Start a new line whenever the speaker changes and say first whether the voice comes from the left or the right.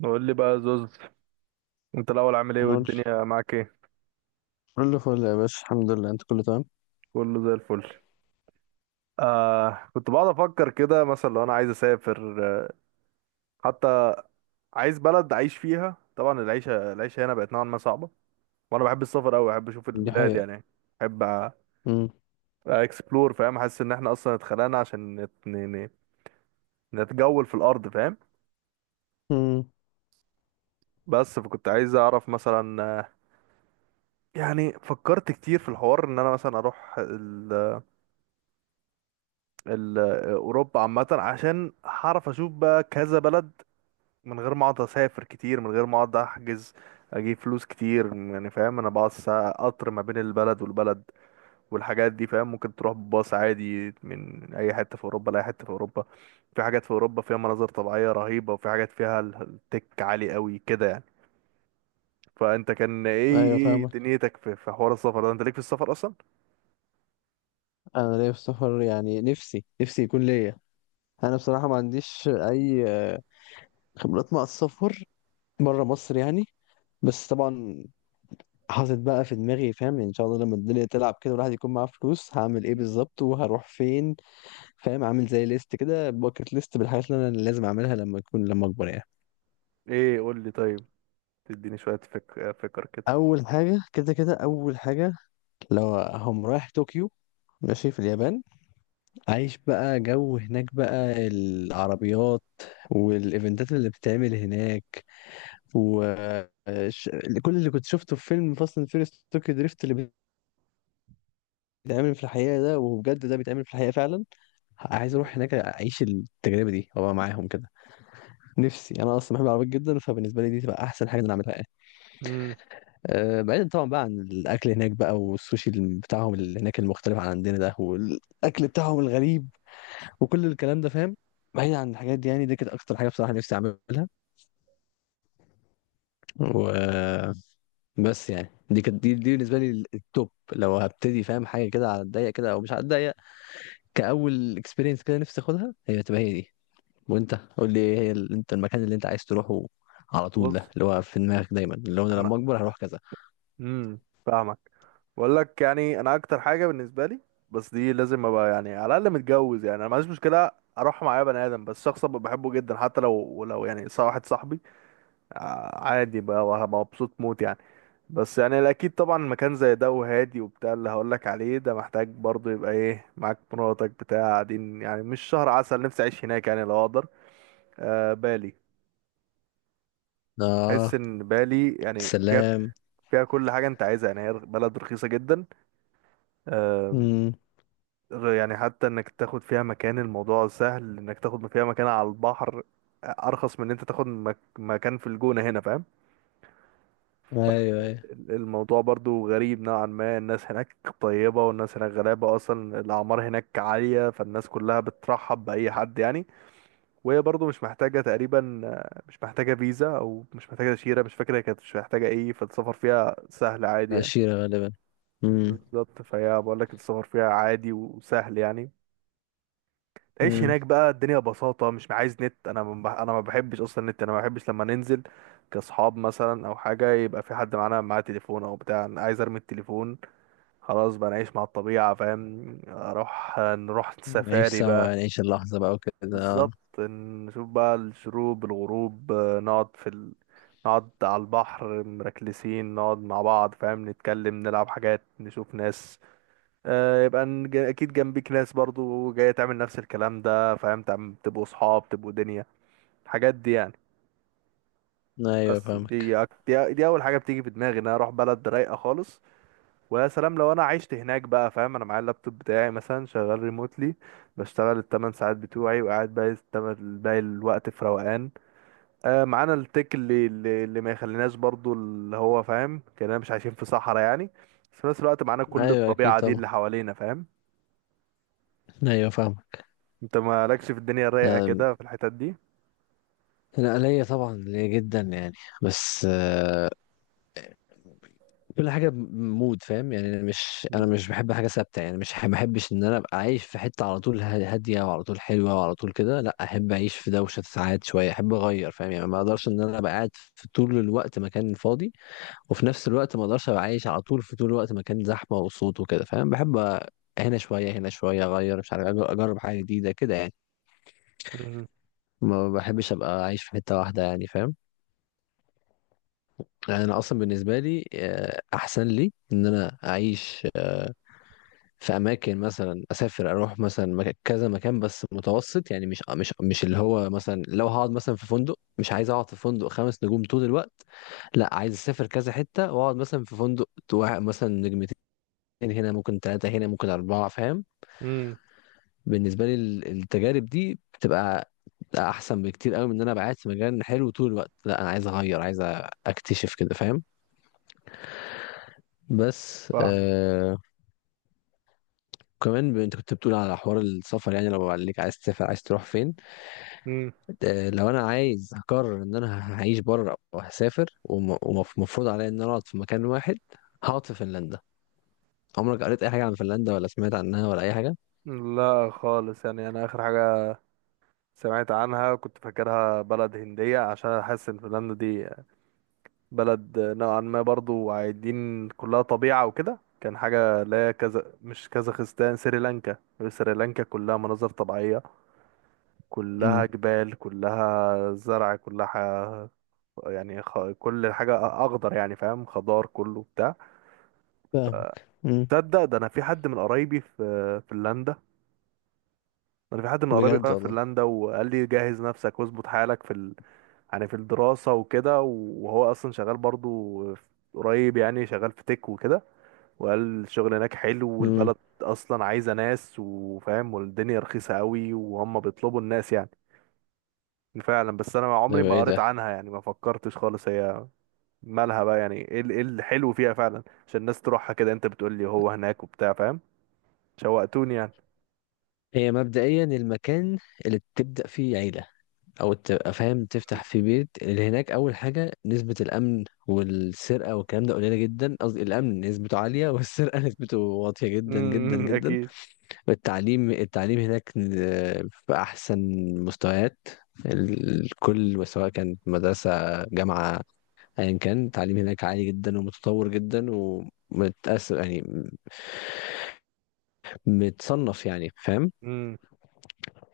right: نقول لي بقى يا زوز، انت الاول عامل ايه
left: نقول،
right: والدنيا معاك ايه؟
left: كله فل يا باشا، الحمد لله. انت كله تمام؟
right: كله زي الفل. كنت بقعد افكر كده مثلا لو انا عايز اسافر، حتى عايز بلد اعيش فيها. طبعا العيشه هنا بقت نوعا ما صعبه، وانا بحب السفر قوي، بحب اشوف
left: دي
right: البلاد
left: حقيقة.
right: يعني، بحب
left: امم،
right: اكسبلور. فاهم، حاسس ان احنا اصلا اتخلقنا عشان نتجول في الارض، فاهم.
left: امم.
right: بس فكنت عايز اعرف مثلا، يعني فكرت كتير في الحوار ان انا مثلا اروح ال- اوروبا عامه، عشان هعرف اشوف بقى كذا بلد من غير ما اقعد اسافر كتير، من غير ما اقعد احجز اجيب فلوس كتير يعني، فاهم. انا بقعد ساعة قطر ما بين البلد والبلد والحاجات دي فاهم، ممكن تروح بباص عادي من اي حته في اوروبا لاي حته في اوروبا. في حاجات في اوروبا فيها مناظر طبيعيه رهيبه، وفي حاجات فيها التك عالي قوي كده يعني. فانت كان ايه
left: ايوه،
right: ايه
left: فاهمك.
right: دنيتك في حوار السفر ده، انت ليك في السفر اصلا؟
left: انا ليا في السفر يعني، نفسي يكون ليا. انا بصراحة ما عنديش اي خبرات مع السفر بره مصر يعني. بس طبعا حاطط بقى في دماغي، فاهم يعني، ان شاء الله لما الدنيا تلعب كده والواحد يكون معاه فلوس هعمل ايه بالظبط وهروح فين. فاهم، عامل زي ليست كده، باكت ليست بالحاجات اللي انا لازم اعملها لما اكبر يعني.
right: ايه قول لي طيب، تديني شويه فكر كده.
left: اول حاجة كده، كده اول حاجة. لو هم رايح طوكيو، ماشي في اليابان، عايش بقى جو هناك، بقى العربيات والايفنتات اللي بتتعمل هناك، و ش- كل اللي كنت شفته في فيلم فاست اند فيريس طوكيو دريفت اللي بيتعمل في الحقيقة ده، وبجد ده بيتعمل في الحقيقة فعلا. عايز اروح هناك اعيش التجربة دي وابقى معاهم كده. نفسي، انا اصلا بحب العربيات جدا، فبالنسبة لي دي تبقى احسن حاجة انا اعملها يعني.
right: امم
left: أه، بعيدا طبعا بقى عن الاكل هناك بقى، والسوشي بتاعهم اللي هناك المختلف عن عندنا ده، والاكل بتاعهم الغريب وكل الكلام ده فاهم. بعيد عن الحاجات دي يعني، دي كانت اكتر حاجه بصراحه نفسي اعملها. و بس يعني دي بالنسبه لي التوب. لو هبتدي فاهم حاجه كده على الضيق كده او مش على الضيق، كاول اكسبيرينس كده، نفسي اخدها هي تبقى هي دي. وانت قول لي ايه هي انت المكان اللي انت عايز تروحه على طول،
right: بص،
left: ده اللي هو في دماغك دايما، اللي هو انا
right: انا
left: لما اكبر هروح كذا؟
right: امم فاهمك. بقول لك يعني انا اكتر حاجه بالنسبه لي، بس دي لازم ابقى يعني على الاقل متجوز. يعني انا معيش مشكله اروح معايا بني ادم، بس شخص ابقى بحبه جدا، حتى لو واحد صاحبي عادي بقى، وهبقى مبسوط موت يعني. بس يعني الاكيد طبعا مكان زي ده وهادي وبتاع اللي هقول لك عليه ده، محتاج برضه يبقى ايه، معاك مراتك بتاع، قاعدين يعني مش شهر عسل، نفسي اعيش هناك يعني لو اقدر. بالي، بحس
left: اه.
right: ان بالي يعني فيها
left: سلام.
right: فيها كل حاجه انت عايزها. يعني هي بلد رخيصه جدا، آه،
left: امم.
right: يعني حتى انك تاخد فيها مكان، الموضوع سهل انك تاخد فيها مكان على البحر ارخص من ان انت تاخد مكان في الجونة هنا، فاهم.
left: ايوه، ايوه،
right: الموضوع برضو غريب نوعا ما، الناس هناك طيبة، والناس هناك غلابة، أصلا الأعمار هناك عالية، فالناس كلها بترحب بأي حد يعني. وهي برضو مش محتاجة تقريبا، مش محتاجة فيزا، أو مش محتاجة تأشيرة، مش فاكرة هي كانت مش محتاجة إيه، فالسفر فيها سهل عادي يعني.
left: عشيره غالبا. امم،
right: بالظبط، فهي بقول لك السفر فيها عادي وسهل يعني. تعيش
left: امم.
right: هناك بقى الدنيا ببساطة، مش عايز نت، انا ما بحبش اصلا النت. انا ما بحبش لما ننزل كاصحاب مثلا او حاجة يبقى في حد معانا معاه تليفون او بتاع، انا عايز ارمي التليفون. خلاص بقى نعيش مع الطبيعة فاهم، نروح
left: نعيش
right: سفاري
left: سوا
right: بقى.
left: يعني، نعيش اللحظه بقى وكده.
right: بالظبط، نشوف بقى الشروق الغروب، نقعد في نقعد على البحر مركلسين، نقعد مع بعض فاهم، نتكلم نلعب حاجات نشوف ناس، يبقى اكيد جنبيك ناس برضو جاية تعمل نفس الكلام ده فاهم، تبقوا صحاب تبقوا دنيا، الحاجات دي يعني.
left: ايوه،
right: بس
left: فاهم.
right: دي دي اول حاجة بتيجي في دماغي، ان انا اروح بلد رايقة خالص. ويا سلام لو انا عشت هناك بقى فاهم، انا معايا اللابتوب بتاعي مثلا شغال ريموتلي، بشتغل الثمان ساعات بتوعي وقاعد باقي باقي الوقت في روقان، معانا التك اللي ما يخليناش برضو، اللي هو فاهم كأننا مش عايشين في صحراء يعني، بس في نفس الوقت معانا كل
left: ايوه، اكيد
right: الطبيعة دي
left: طبعا.
right: اللي حوالينا، فاهم.
left: ايوه، فاهمك.
right: انت مالكش في الدنيا الرايقة
left: أم،
right: كده في الحتت دي؟
left: انا ليا طبعا، ليا جدا يعني. بس كل حاجه بمود، فاهم يعني، انا مش انا
right: مم.
left: مش بحب حاجه ثابته يعني، مش ما بحبش ان انا ابقى عايش في حته على طول هاديه وعلى طول حلوه وعلى طول كده. لا، احب اعيش في دوشه ساعات، شويه احب اغير، فاهم يعني، ما اقدرش ان انا ابقى قاعد في طول الوقت مكان فاضي، وفي نفس الوقت ما اقدرش ابقى عايش على طول في طول الوقت مكان زحمه وصوت وكده، فاهم. بحب هنا شويه، هنا شويه اغير، مش عارف، اجرب حاجه جديده كده يعني.
right: مم.
left: ما بحبش ابقى عايش في حته واحده يعني، فاهم. يعني انا اصلا بالنسبه لي احسن لي ان انا اعيش في اماكن، مثلا اسافر اروح مثلا كذا مكان، بس متوسط يعني، مش اللي هو مثلا لو هقعد مثلا في فندق، مش عايز اقعد في فندق 5 نجوم طول الوقت. لا، عايز اسافر كذا حته واقعد مثلا في فندق واحد مثلا نجمتين، هنا ممكن ثلاثه، هنا ممكن اربعه، فاهم.
right: مم.
left: بالنسبه لي التجارب دي بتبقى احسن بكتير قوي من ان انا أبقى قاعد في مكان حلو طول الوقت. لا، انا عايز اغير، عايز اكتشف كده، فاهم. بس
right: فاهم.
left: وكمان انت كنت بتقول على حوار السفر، يعني لو قال لك عايز تسافر، عايز تروح فين؟
right: مم.
left: لو انا عايز اقرر ان انا هعيش بره وهسافر، ومفروض عليا ان انا اقعد في مكان واحد، هقعد في فنلندا. عمرك قريت اي حاجه عن فنلندا ولا سمعت عنها ولا اي حاجه؟
right: لا خالص، يعني انا اخر حاجة سمعت عنها كنت فاكرها بلد هندية، عشان حاسس ان فنلندا دي بلد نوعا ما برضو عايدين كلها طبيعة وكده، كان حاجة لا كذا، مش كازاخستان، سريلانكا. سريلانكا كلها مناظر طبيعية، كلها
left: امم.
right: جبال كلها زرع كلها يعني كل حاجة أخضر يعني، فاهم، خضار كله بتاع.
left: فاهمك. امم.
right: تصدق ده انا في حد من قرايبي في فنلندا، انا في حد من قرايبي
left: بجد
right: فعلا في
left: والله.
right: فنلندا، وقال لي جهز نفسك واظبط حالك في يعني في الدراسة وكده. وهو اصلا شغال برضو قريب يعني، شغال في تك وكده، وقال الشغل هناك حلو
left: امم.
right: والبلد اصلا عايزة ناس وفاهم، والدنيا رخيصة قوي، وهم بيطلبوا الناس يعني فعلا. بس انا
left: ده
right: عمري
left: بقى
right: ما
left: ايه
right: قريت
left: ده؟
right: عنها يعني، ما فكرتش خالص. هي مالها بقى يعني، ايه إيه الحلو فيها فعلا عشان الناس تروحها كده؟ انت بتقول لي هو هناك وبتاع، فاهم، شوقتوني يعني.
left: هي مبدئيا المكان اللي بتبدا فيه عيله، او تبقى فاهم تفتح في بيت اللي هناك. اول حاجه، نسبه الامن والسرقه والكلام ده قليله جدا، قصدي الامن نسبته عاليه والسرقه نسبته واطيه جدا جدا جدا.
right: اكيد.
left: والتعليم، التعليم هناك في احسن مستويات، الكل سواء كانت مدرسه، جامعه، ايا كان، التعليم هناك عالي جدا ومتطور جدا ومتأثر يعني، متصنف يعني، فاهم.
right: امم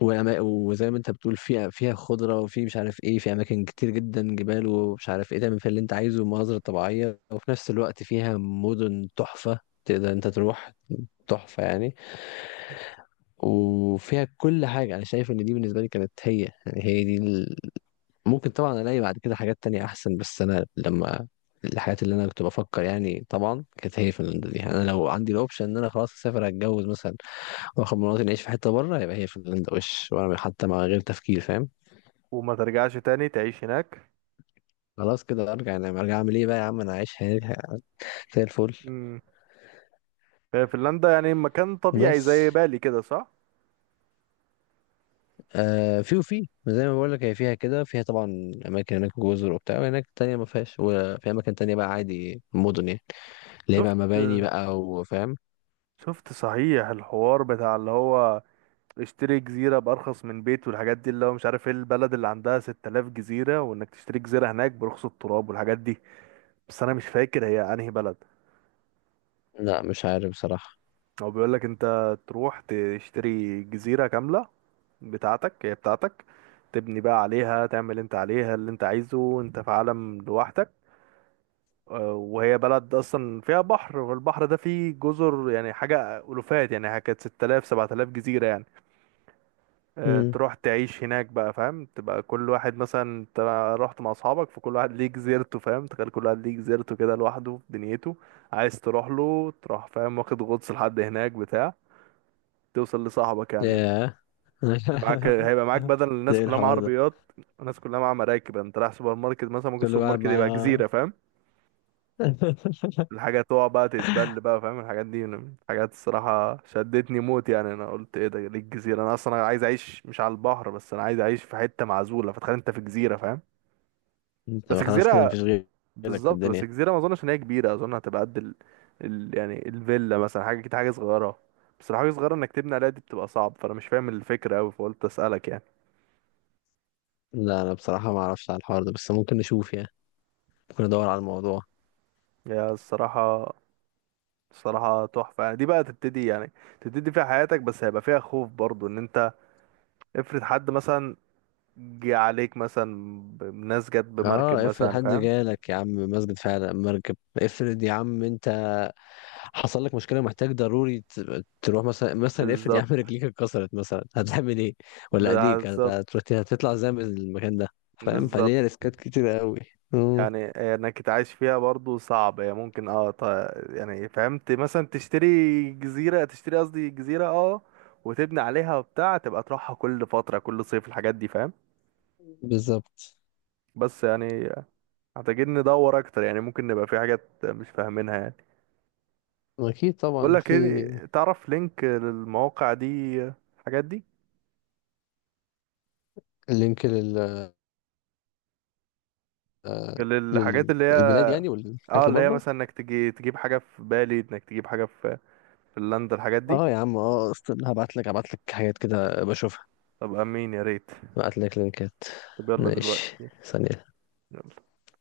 left: وزي ما انت بتقول، فيها، فيها خضرة، وفي مش عارف ايه، في اماكن كتير جدا، جبال ومش عارف ايه، تعمل فيها اللي انت عايزه ومناظر طبيعية، وفي نفس الوقت فيها مدن تحفة تقدر انت تروح، تحفة يعني. وفيها كل حاجة، انا شايف ان دي بالنسبة لي كانت هي، يعني هي دي ممكن طبعا الاقي بعد كده حاجات تانية احسن، بس انا لما، الحاجات اللي انا كنت بفكر يعني طبعا كانت هي فنلندا دي يعني. انا لو عندي الاوبشن ان انا خلاص اسافر، اتجوز مثلا، واخد مراتي نعيش في حته بره، يبقى هي فنلندا وش، وانا حتى مع غير تفكير، فاهم.
right: وما ترجعش تاني تعيش هناك؟
left: خلاص كده ارجع انام، ارجع اعمل ايه بقى يا عم، انا عايش حياتي زي الفل.
right: امم هي فنلندا يعني مكان طبيعي
left: بس
right: زي بالي كده، صح؟
left: في، وفي زي ما بقول لك، هي فيها كده، فيها طبعا اماكن هناك جزر وبتاع، وهناك تانية ما فيهاش، وفي اماكن تانية بقى عادي مدن يعني، اللي هي بقى
right: شفت
left: مباني بقى، وفاهم.
right: شفت صحيح الحوار بتاع اللي هو اشتري جزيرة بأرخص من بيت والحاجات دي، اللي هو مش عارف ايه البلد اللي عندها 6000 جزيرة، وانك تشتري جزيرة هناك برخص التراب والحاجات دي، بس انا مش فاكر هي انهي بلد.
left: لا، مش عارف بصراحة.
right: هو بيقول لك انت تروح تشتري جزيرة كاملة بتاعتك، هي بتاعتك، تبني بقى عليها، تعمل انت عليها اللي انت عايزه، انت في عالم لوحدك. وهي بلد اصلا فيها بحر، والبحر ده فيه جزر، يعني حاجه الوفات يعني، كانت 6000 7000 جزيره يعني.
left: امم.
right: تروح تعيش هناك بقى فاهم، تبقى كل واحد، مثلا انت رحت مع اصحابك فكل واحد ليه جزيرته، فاهم، تخيل كل واحد ليه جزيرته كده لوحده في دنيته، عايز تروح له تروح، فاهم، واخد غطس لحد هناك بتاع، توصل لصاحبك يعني.
left: ياه.
right: معاك، هيبقى معاك بدل
left: ده
right: الناس
left: ايه
right: كلها مع
left: الحوار ده؟
right: عربيات، الناس كلها مع مراكب يعني. انت رايح سوبر ماركت مثلا، ممكن
left: كل
right: السوبر
left: واحد
right: ماركت يبقى
left: مع،
right: جزيره، الحاجة تقع بقى تتبل بقى، فاهم. الحاجات دي من الحاجات الصراحة شدتني موت يعني. أنا قلت إيه ده، ليه الجزيرة؟ أنا أصلا عايز أعيش مش على البحر بس، أنا عايز أعيش في حتة معزولة، فتخيل أنت في جزيرة، فاهم.
left: انت
right: بس
left: خلاص كده
right: جزيرة،
left: مفيش غيرك في
right: بالظبط،
left: الدنيا.
right: بس جزيرة ما أظنش إن هي كبيرة، أظن هتبقى قد يعني الفيلا مثلا، حاجة كده حاجة صغيرة. بس لو حاجة صغيرة إنك تبني عليها، دي بتبقى صعب، فأنا مش فاهم الفكرة أوي فقلت أسألك يعني.
left: لا، انا بصراحة ما اعرفش على الحوار ده، بس ممكن نشوف يعني، ممكن ندور على الموضوع.
right: يا الصراحة الصراحة تحفة يعني، دي بقى تبتدي يعني تبتدي فيها حياتك، بس هيبقى فيها خوف برضو، إن أنت افرض حد مثلا جه عليك مثلا، ناس جت بمركب
left: اه، افرض
right: مثلا
left: حد
right: فاهم.
left: جالك يا عم، مسجد فعلا مركب، افرض يا عم انت حصل لك مشكله، محتاج ضروري تروح مثلا افرض يا عم
right: بالظبط،
left: رجليك اتكسرت مثلا، هتعمل ايه؟ ولا ايديك
right: بالظبط،
left: هتطلع ازاي من المكان ده؟ فاهم،
right: بالظبط،
left: فليه ريسكات كتير قوي. امم.
right: يعني انك تعيش فيها برضو صعب. هي ممكن يعني فهمت، مثلا تشتري جزيرة، تشتري قصدي جزيرة، وتبني عليها وبتاع، تبقى تروحها كل فترة كل صيف الحاجات دي، فاهم.
left: بالظبط.
right: بس يعني محتاجين ندور اكتر يعني، ممكن نبقى في حاجات مش فاهمينها يعني.
left: اكيد
right: بقول
left: طبعا.
right: لك
left: في
right: ايه، تعرف لينك للمواقع دي، الحاجات دي،
left: لينك
right: للحاجات اللي هي
left: للبلاد يعني،
right: اه
left: والحاجات
right: اللي
left: اللي
right: هي
left: بره؟
right: مثلا انك تجي تجيب حاجة في بالي، انك تجيب حاجة في فنلندا الحاجات دي؟
left: اه يا عم، اه، استنى، هبعت لك حاجات كده بشوفها.
right: طب امين يا ريت.
left: هبعت لك لينكات.
right: طب يلا
left: ماشي.
right: دلوقتي.
left: ثانية.
right: يلا.